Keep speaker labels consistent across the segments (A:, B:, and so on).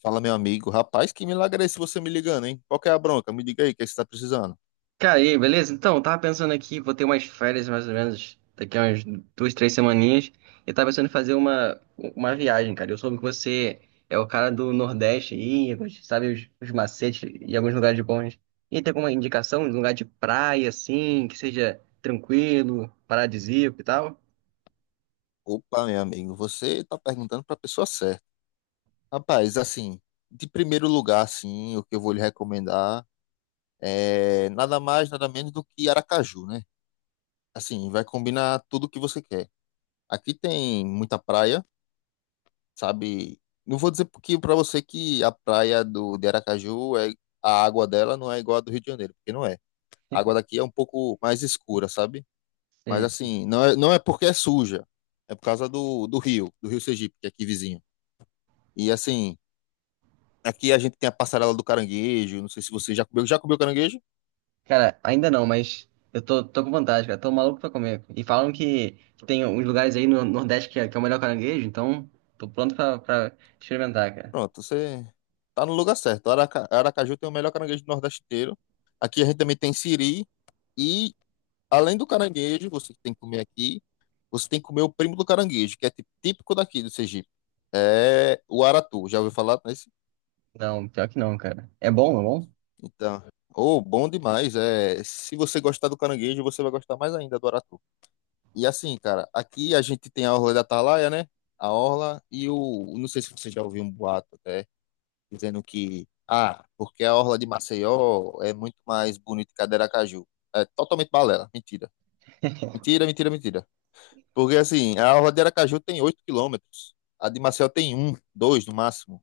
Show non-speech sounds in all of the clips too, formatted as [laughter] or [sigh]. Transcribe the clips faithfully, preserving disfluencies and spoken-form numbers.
A: Fala, meu amigo. Rapaz, que milagre é esse você me ligando, hein? Qual que é a bronca? Me diga aí, o que é que você tá precisando?
B: Cara, e aí, beleza? Então, eu tava pensando aqui, vou ter umas férias mais ou menos daqui a umas duas, três semaninhas, e tava pensando em fazer uma, uma viagem, cara. Eu soube que você é o cara do Nordeste aí, sabe os, os macetes e alguns lugares bons. E tem alguma indicação de um lugar de praia, assim, que seja tranquilo, paradisíaco e tal?
A: Opa, meu amigo, você tá perguntando pra pessoa certa. Rapaz, assim, de primeiro lugar, assim, o que eu vou lhe recomendar é nada mais, nada menos do que Aracaju, né? Assim, vai combinar tudo o que você quer. Aqui tem muita praia, sabe? Não vou dizer porque pra você que a praia do, de Aracaju, é, a água dela não é igual a do Rio de Janeiro, porque não é. A água daqui é um pouco mais escura, sabe? Mas
B: Sim.
A: assim, não é, não é porque é suja, é por causa do, do rio, do rio Sergipe, que é aqui vizinho. E assim, aqui a gente tem a passarela do caranguejo, não sei se você já comeu, já comeu caranguejo?
B: Cara, ainda não, mas eu tô, tô com vontade, cara. Tô maluco pra comer. E falam que, que tem uns lugares aí no Nordeste que é, que é o melhor caranguejo, então tô pronto pra, pra experimentar, cara.
A: Pronto, você tá no lugar certo. Araca, Aracaju tem o melhor caranguejo do Nordeste inteiro. Aqui a gente também tem siri e além do caranguejo, você tem que comer aqui, você tem que comer o primo do caranguejo, que é tipo- típico daqui do Sergipe. É o aratu, já ouviu falar nesse?
B: Não, pior que não, cara. É bom, é bom?
A: Então, oh, bom demais. É, se você gostar do caranguejo, você vai gostar mais ainda do aratu. E assim, cara, aqui a gente tem a Orla da Atalaia, né? A Orla e o. Não sei se você já ouviu um boato até, dizendo que. Ah, porque a Orla de Maceió é muito mais bonita que a de Aracaju. É totalmente balela. Mentira. Mentira, mentira, mentira. Porque assim, a Orla de Aracaju tem oito quilômetros. A de Maceió tem um, dois no máximo.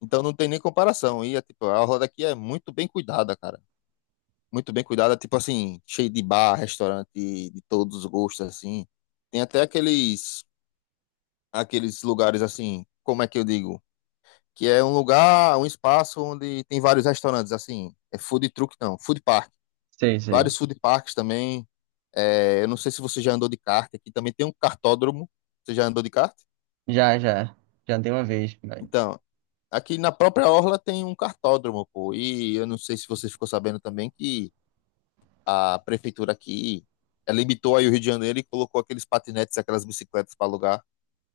A: Então não tem nem comparação. E é, tipo, a Orla daqui é muito bem cuidada, cara. Muito bem cuidada, tipo assim, cheio de bar, restaurante de todos os gostos, assim. Tem até aqueles aqueles lugares assim, como é que eu digo? Que é um lugar, um espaço onde tem vários restaurantes, assim, é food truck não, food park.
B: Sei, sei.
A: Vários food parks também. É, eu não sei se você já andou de kart, aqui também tem um kartódromo. Você já andou de kart?
B: Já, já. Já dei uma vez, mas-
A: Então, aqui na própria orla tem um kartódromo, pô. E eu não sei se você ficou sabendo também que a prefeitura aqui eh, limitou aí o Rio de Janeiro e colocou aqueles patinetes, aquelas bicicletas para alugar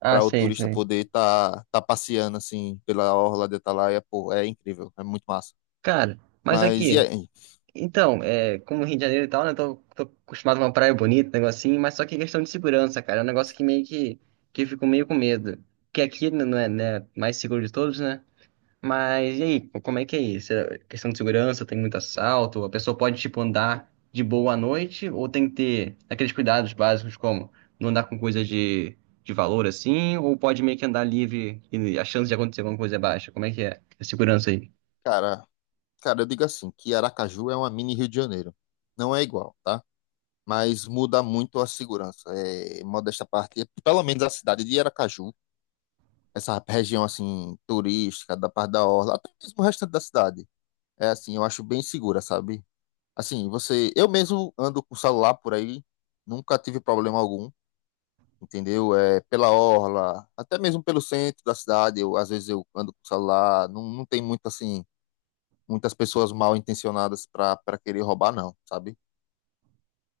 B: Ah,
A: para o
B: sei,
A: turista
B: sei.
A: poder estar tá, tá passeando assim pela orla de Atalaia, pô, é incrível, é muito massa.
B: Cara, mas
A: Mas e
B: aqui,
A: aí,
B: então, é, como Rio de Janeiro e tal, né? Tô, tô acostumado com uma praia bonita, negocinho, mas só que é questão de segurança, cara. É um negócio que meio que, que eu fico meio com medo. Que aqui não é, né, mais seguro de todos, né? Mas e aí, como é que é isso? É questão de segurança, tem muito assalto? A pessoa pode, tipo, andar de boa à noite? Ou tem que ter aqueles cuidados básicos como não andar com coisa de, de valor assim? Ou pode meio que andar livre e a chance de acontecer alguma coisa é baixa? Como é que é a segurança aí?
A: cara, cara, eu digo assim, que Aracaju é uma mini Rio de Janeiro. Não é igual, tá? Mas muda muito a segurança. É, modesta parte, pelo menos a cidade de Aracaju, essa região assim turística da parte da orla, até mesmo o restante da cidade. É assim, eu acho bem segura, sabe? Assim, você, eu mesmo ando com o celular por aí, nunca tive problema algum. Entendeu? É, pela orla, até mesmo pelo centro da cidade, eu, às vezes eu ando com o celular, não, não tem muito assim, muitas pessoas mal intencionadas para para querer roubar, não, sabe?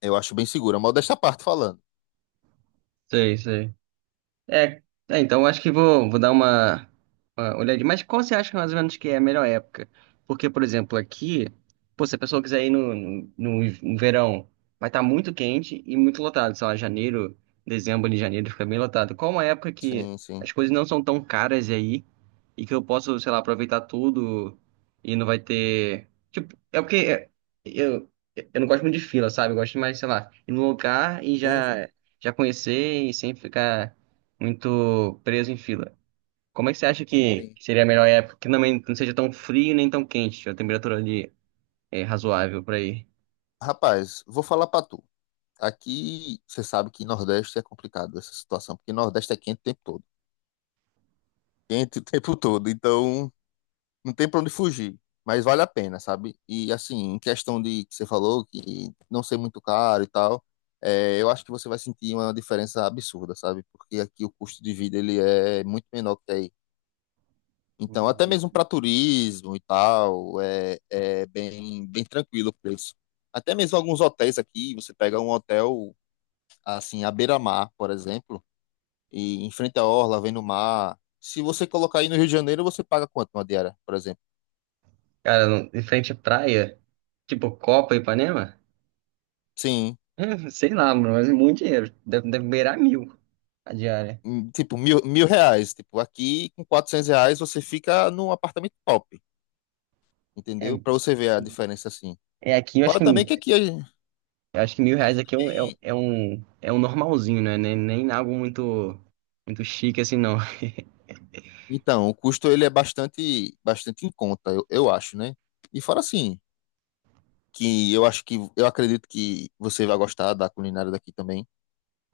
A: Eu acho bem segura, mas desta parte falando.
B: Sei, sei. É, é, então eu acho que vou, vou dar uma, uma olhadinha. Mas qual você acha mais ou menos que é a melhor época? Porque, por exemplo, aqui, pô, se a pessoa quiser ir no, no, no no verão, vai estar muito quente e muito lotado. Sei lá, janeiro, dezembro e janeiro fica bem lotado. Qual é uma época que
A: Sim, sim.
B: as coisas não são tão caras aí e que eu posso, sei lá, aproveitar tudo e não vai ter. Tipo, é porque é, eu, eu não gosto muito de fila, sabe? Eu gosto mais, sei lá, ir num lugar e
A: Sim, sim,
B: já, já conhecer e sem ficar muito preso em fila. Como é que você acha que
A: sim.
B: seria a melhor época que também não seja tão frio nem tão quente, a temperatura ali é razoável pra ir?
A: Rapaz, vou falar pra tu. Aqui, você sabe que Nordeste é complicado essa situação, porque Nordeste é quente o tempo todo. Quente o tempo todo, então não tem pra onde fugir, mas vale a pena, sabe? E assim, em questão de que você falou, que não ser muito caro e tal, é, eu acho que você vai sentir uma diferença absurda, sabe? Porque aqui o custo de vida ele é muito menor que aí. Então, até mesmo para turismo e tal, é, é bem, bem tranquilo o preço. Até mesmo alguns hotéis aqui, você pega um hotel assim à beira-mar, por exemplo, e em frente à orla, vem no mar. Se você colocar aí no Rio de Janeiro, você paga quanto uma diária, por exemplo?
B: Cara, não- em frente à praia, tipo Copa e Ipanema? [laughs]
A: Sim,
B: É, sei lá, mano, mas é muito dinheiro. Deve, deve beirar mil a diária.
A: hum, tipo, mil, mil reais. Tipo, aqui com quatrocentos reais você fica num apartamento top,
B: É,
A: entendeu? Para você ver a diferença assim.
B: é aqui, eu acho
A: Fora também que
B: que.
A: aqui, a-
B: Eu acho que mil reais
A: aqui
B: aqui é um, é um,
A: também.
B: é um é um normalzinho, né? Nem, nem algo muito, muito chique assim, não.
A: Então, o custo ele é bastante, bastante em conta, eu, eu acho, né? E fora assim, que eu acho que eu acredito que você vai gostar da culinária daqui também.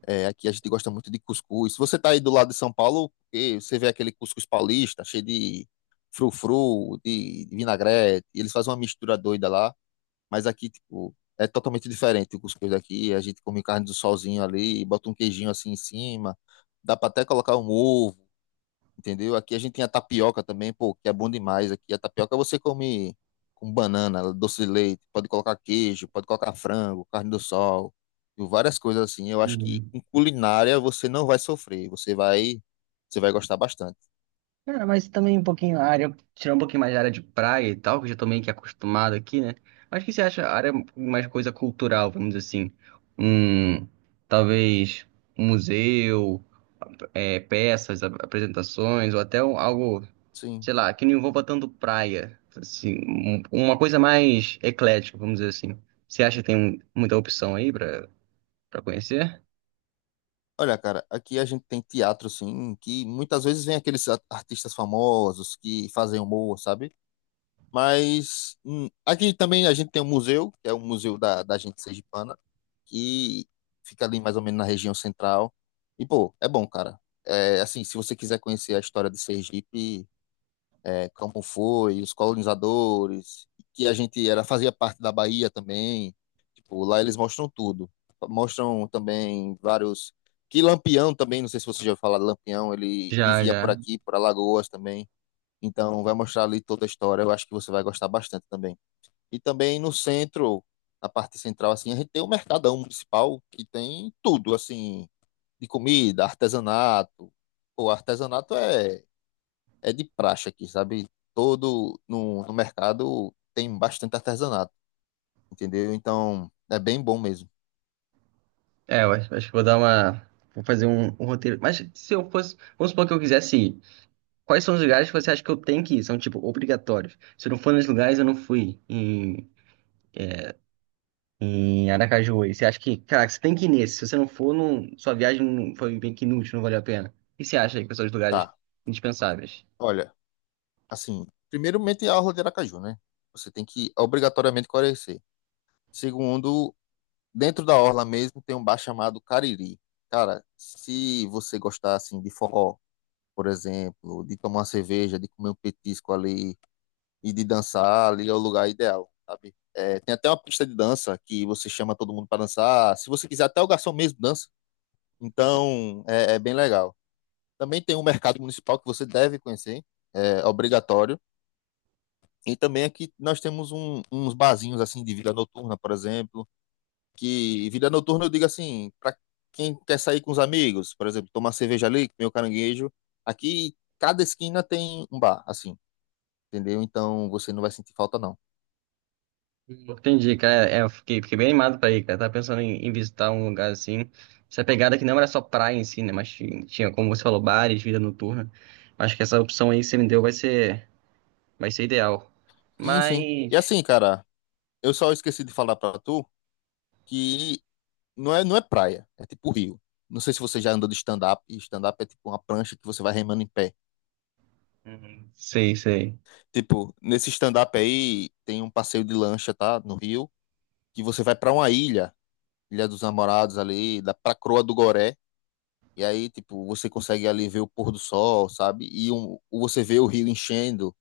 A: É, aqui a gente gosta muito de cuscuz. Se você tá aí do lado de São Paulo, eh, você vê aquele cuscuz paulista, cheio de frufru, de, de vinagrete, eles fazem uma mistura doida lá. Mas aqui, tipo, é totalmente diferente o cuscuz daqui. A gente come carne do solzinho ali, bota um queijinho assim em cima. Dá pra até colocar um ovo, entendeu? Aqui a gente tem a tapioca também, pô, que é bom demais. Aqui a tapioca você come com banana, doce de leite, pode colocar queijo, pode colocar frango, carne do sol, e várias coisas assim. Eu acho que
B: Uhum.
A: com culinária você não vai sofrer, você vai, você vai gostar bastante.
B: Cara, mas também um pouquinho a área, tirar um pouquinho mais da área de praia e tal, que eu já tô meio que acostumado aqui, né? Mas o que você acha a área mais coisa cultural, vamos dizer assim? Um, talvez um museu, é, peças, ap- apresentações, ou até um- algo,
A: Sim.
B: sei lá, que não envolva tanto praia. Assim, um- uma coisa mais eclética, vamos dizer assim. Você acha que tem muita opção aí pra pra conhecer?
A: Olha, cara, aqui a gente tem teatro, sim, que muitas vezes vem aqueles a- artistas famosos que fazem humor, sabe? Mas hum, aqui também a gente tem um museu, que é o Museu da, da Gente Sergipana, que fica ali mais ou menos na região central. E, pô, é bom, cara. É, assim, se você quiser conhecer a história de Sergipe, é, como foi, os colonizadores, que a gente era, fazia parte da Bahia também. Tipo, lá eles mostram tudo. Mostram também vários. Que Lampião também, não sei se você já ouviu falar de Lampião, ele
B: Já,
A: vivia por
B: já.
A: aqui, por Alagoas também. Então vai mostrar ali toda a história. Eu acho que você vai gostar bastante também. E também no centro, na parte central, assim, a gente tem o Mercadão Municipal, que tem tudo, assim, de comida, artesanato. O artesanato é É de praxe aqui, sabe? Todo no, no mercado tem bastante artesanato, entendeu? Então é bem bom mesmo.
B: É, eu acho, acho que vou dar uma. Vou fazer um, um roteiro. Mas se eu fosse. Vamos supor que eu quisesse ir. Quais são os lugares que você acha que eu tenho que ir? São, tipo, obrigatórios. Se eu não for nos lugares, eu não fui em, em Aracaju. E você acha que, caraca, você tem que ir nesse. Se você não for, não, sua viagem não- foi bem que inútil, não valeu a pena. O que você acha aí que são os lugares
A: Tá,
B: indispensáveis?
A: olha, assim, primeiramente a orla de Aracaju, né? Você tem que obrigatoriamente conhecer. Segundo, dentro da orla mesmo tem um bar chamado Cariri. Cara, se você gostar assim de forró, por exemplo, de tomar uma cerveja, de comer um petisco ali, e de dançar ali é o lugar ideal, sabe? É, tem até uma pista de dança que você chama todo mundo para dançar. Se você quiser, até o garçom mesmo dança. Então, é, é bem legal. Também tem um mercado municipal que você deve conhecer, é obrigatório. E também aqui nós temos um- uns barzinhos assim de vida noturna, por exemplo, que vida noturna eu digo assim, para quem quer sair com os amigos, por exemplo, tomar cerveja ali, comer o caranguejo, aqui cada esquina tem um bar, assim, entendeu? Então você não vai sentir falta não.
B: Entendi, cara. É, eu fiquei, fiquei bem animado pra ir, cara. Tava pensando em, em visitar um lugar assim. Essa pegada que não era só praia em si, né? Mas ti- tinha, como você falou, bares, vida noturna. Acho que essa opção aí que você me deu vai ser, vai ser ideal.
A: Sim, sim. E
B: Mas.
A: assim, cara, eu só esqueci de falar pra tu que não é, não é praia, é tipo rio. Não sei se você já andou de stand-up, e stand-up é tipo uma prancha que você vai remando em pé.
B: Hum, sei, sei.
A: Tipo, nesse stand-up aí tem um passeio de lancha, tá? No rio, que você vai pra uma ilha, Ilha dos Namorados ali, da pra Croa do Goré. E aí, tipo, você consegue ali ver o pôr do sol, sabe? E um, você vê o rio enchendo.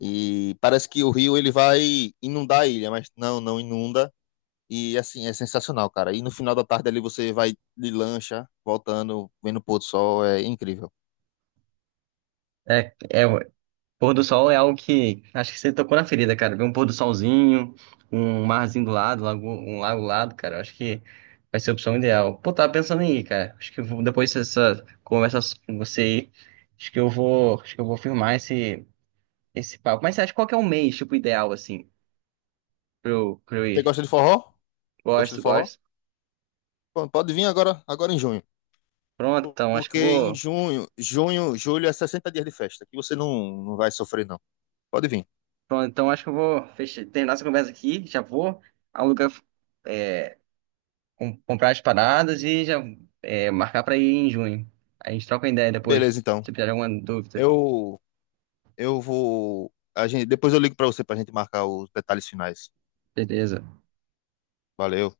A: E parece que o rio ele vai inundar a ilha, mas não, não inunda. E assim, é sensacional, cara. E no final da tarde ali você vai de lancha, voltando, vendo o pôr do sol, é incrível.
B: É, é, pôr do sol é algo que acho que você tocou na ferida, cara. Ver um pôr do solzinho, um marzinho do lado, lago- um lago do lado, cara. Acho que vai ser a opção ideal. Pô, tava pensando em ir, cara. Acho que eu vou, depois dessa conversa so, com você aí, acho que eu vou, acho que eu vou firmar esse, esse papo. Mas você acha qual que é o mês, tipo, ideal, assim, pra eu, pra eu
A: Você
B: ir?
A: gosta de forró? Gosta de
B: Gosto,
A: forró?
B: gosto.
A: Pô, pode vir agora, agora em junho.
B: Pronto,
A: Por-
B: então acho que
A: Porque
B: eu
A: em
B: vou.
A: junho, junho, julho é sessenta dias de festa, que você não, não vai sofrer, não. Pode vir.
B: Pronto, então acho que eu vou fechar, terminar essa conversa aqui. Já vou alugar. Com- comprar as paradas e já é, marcar pra ir em junho. A gente troca uma ideia depois, se
A: Beleza, então.
B: tiver alguma dúvida.
A: Eu eu vou a gente, Depois eu ligo pra você pra gente marcar os detalhes finais.
B: Beleza.
A: Valeu.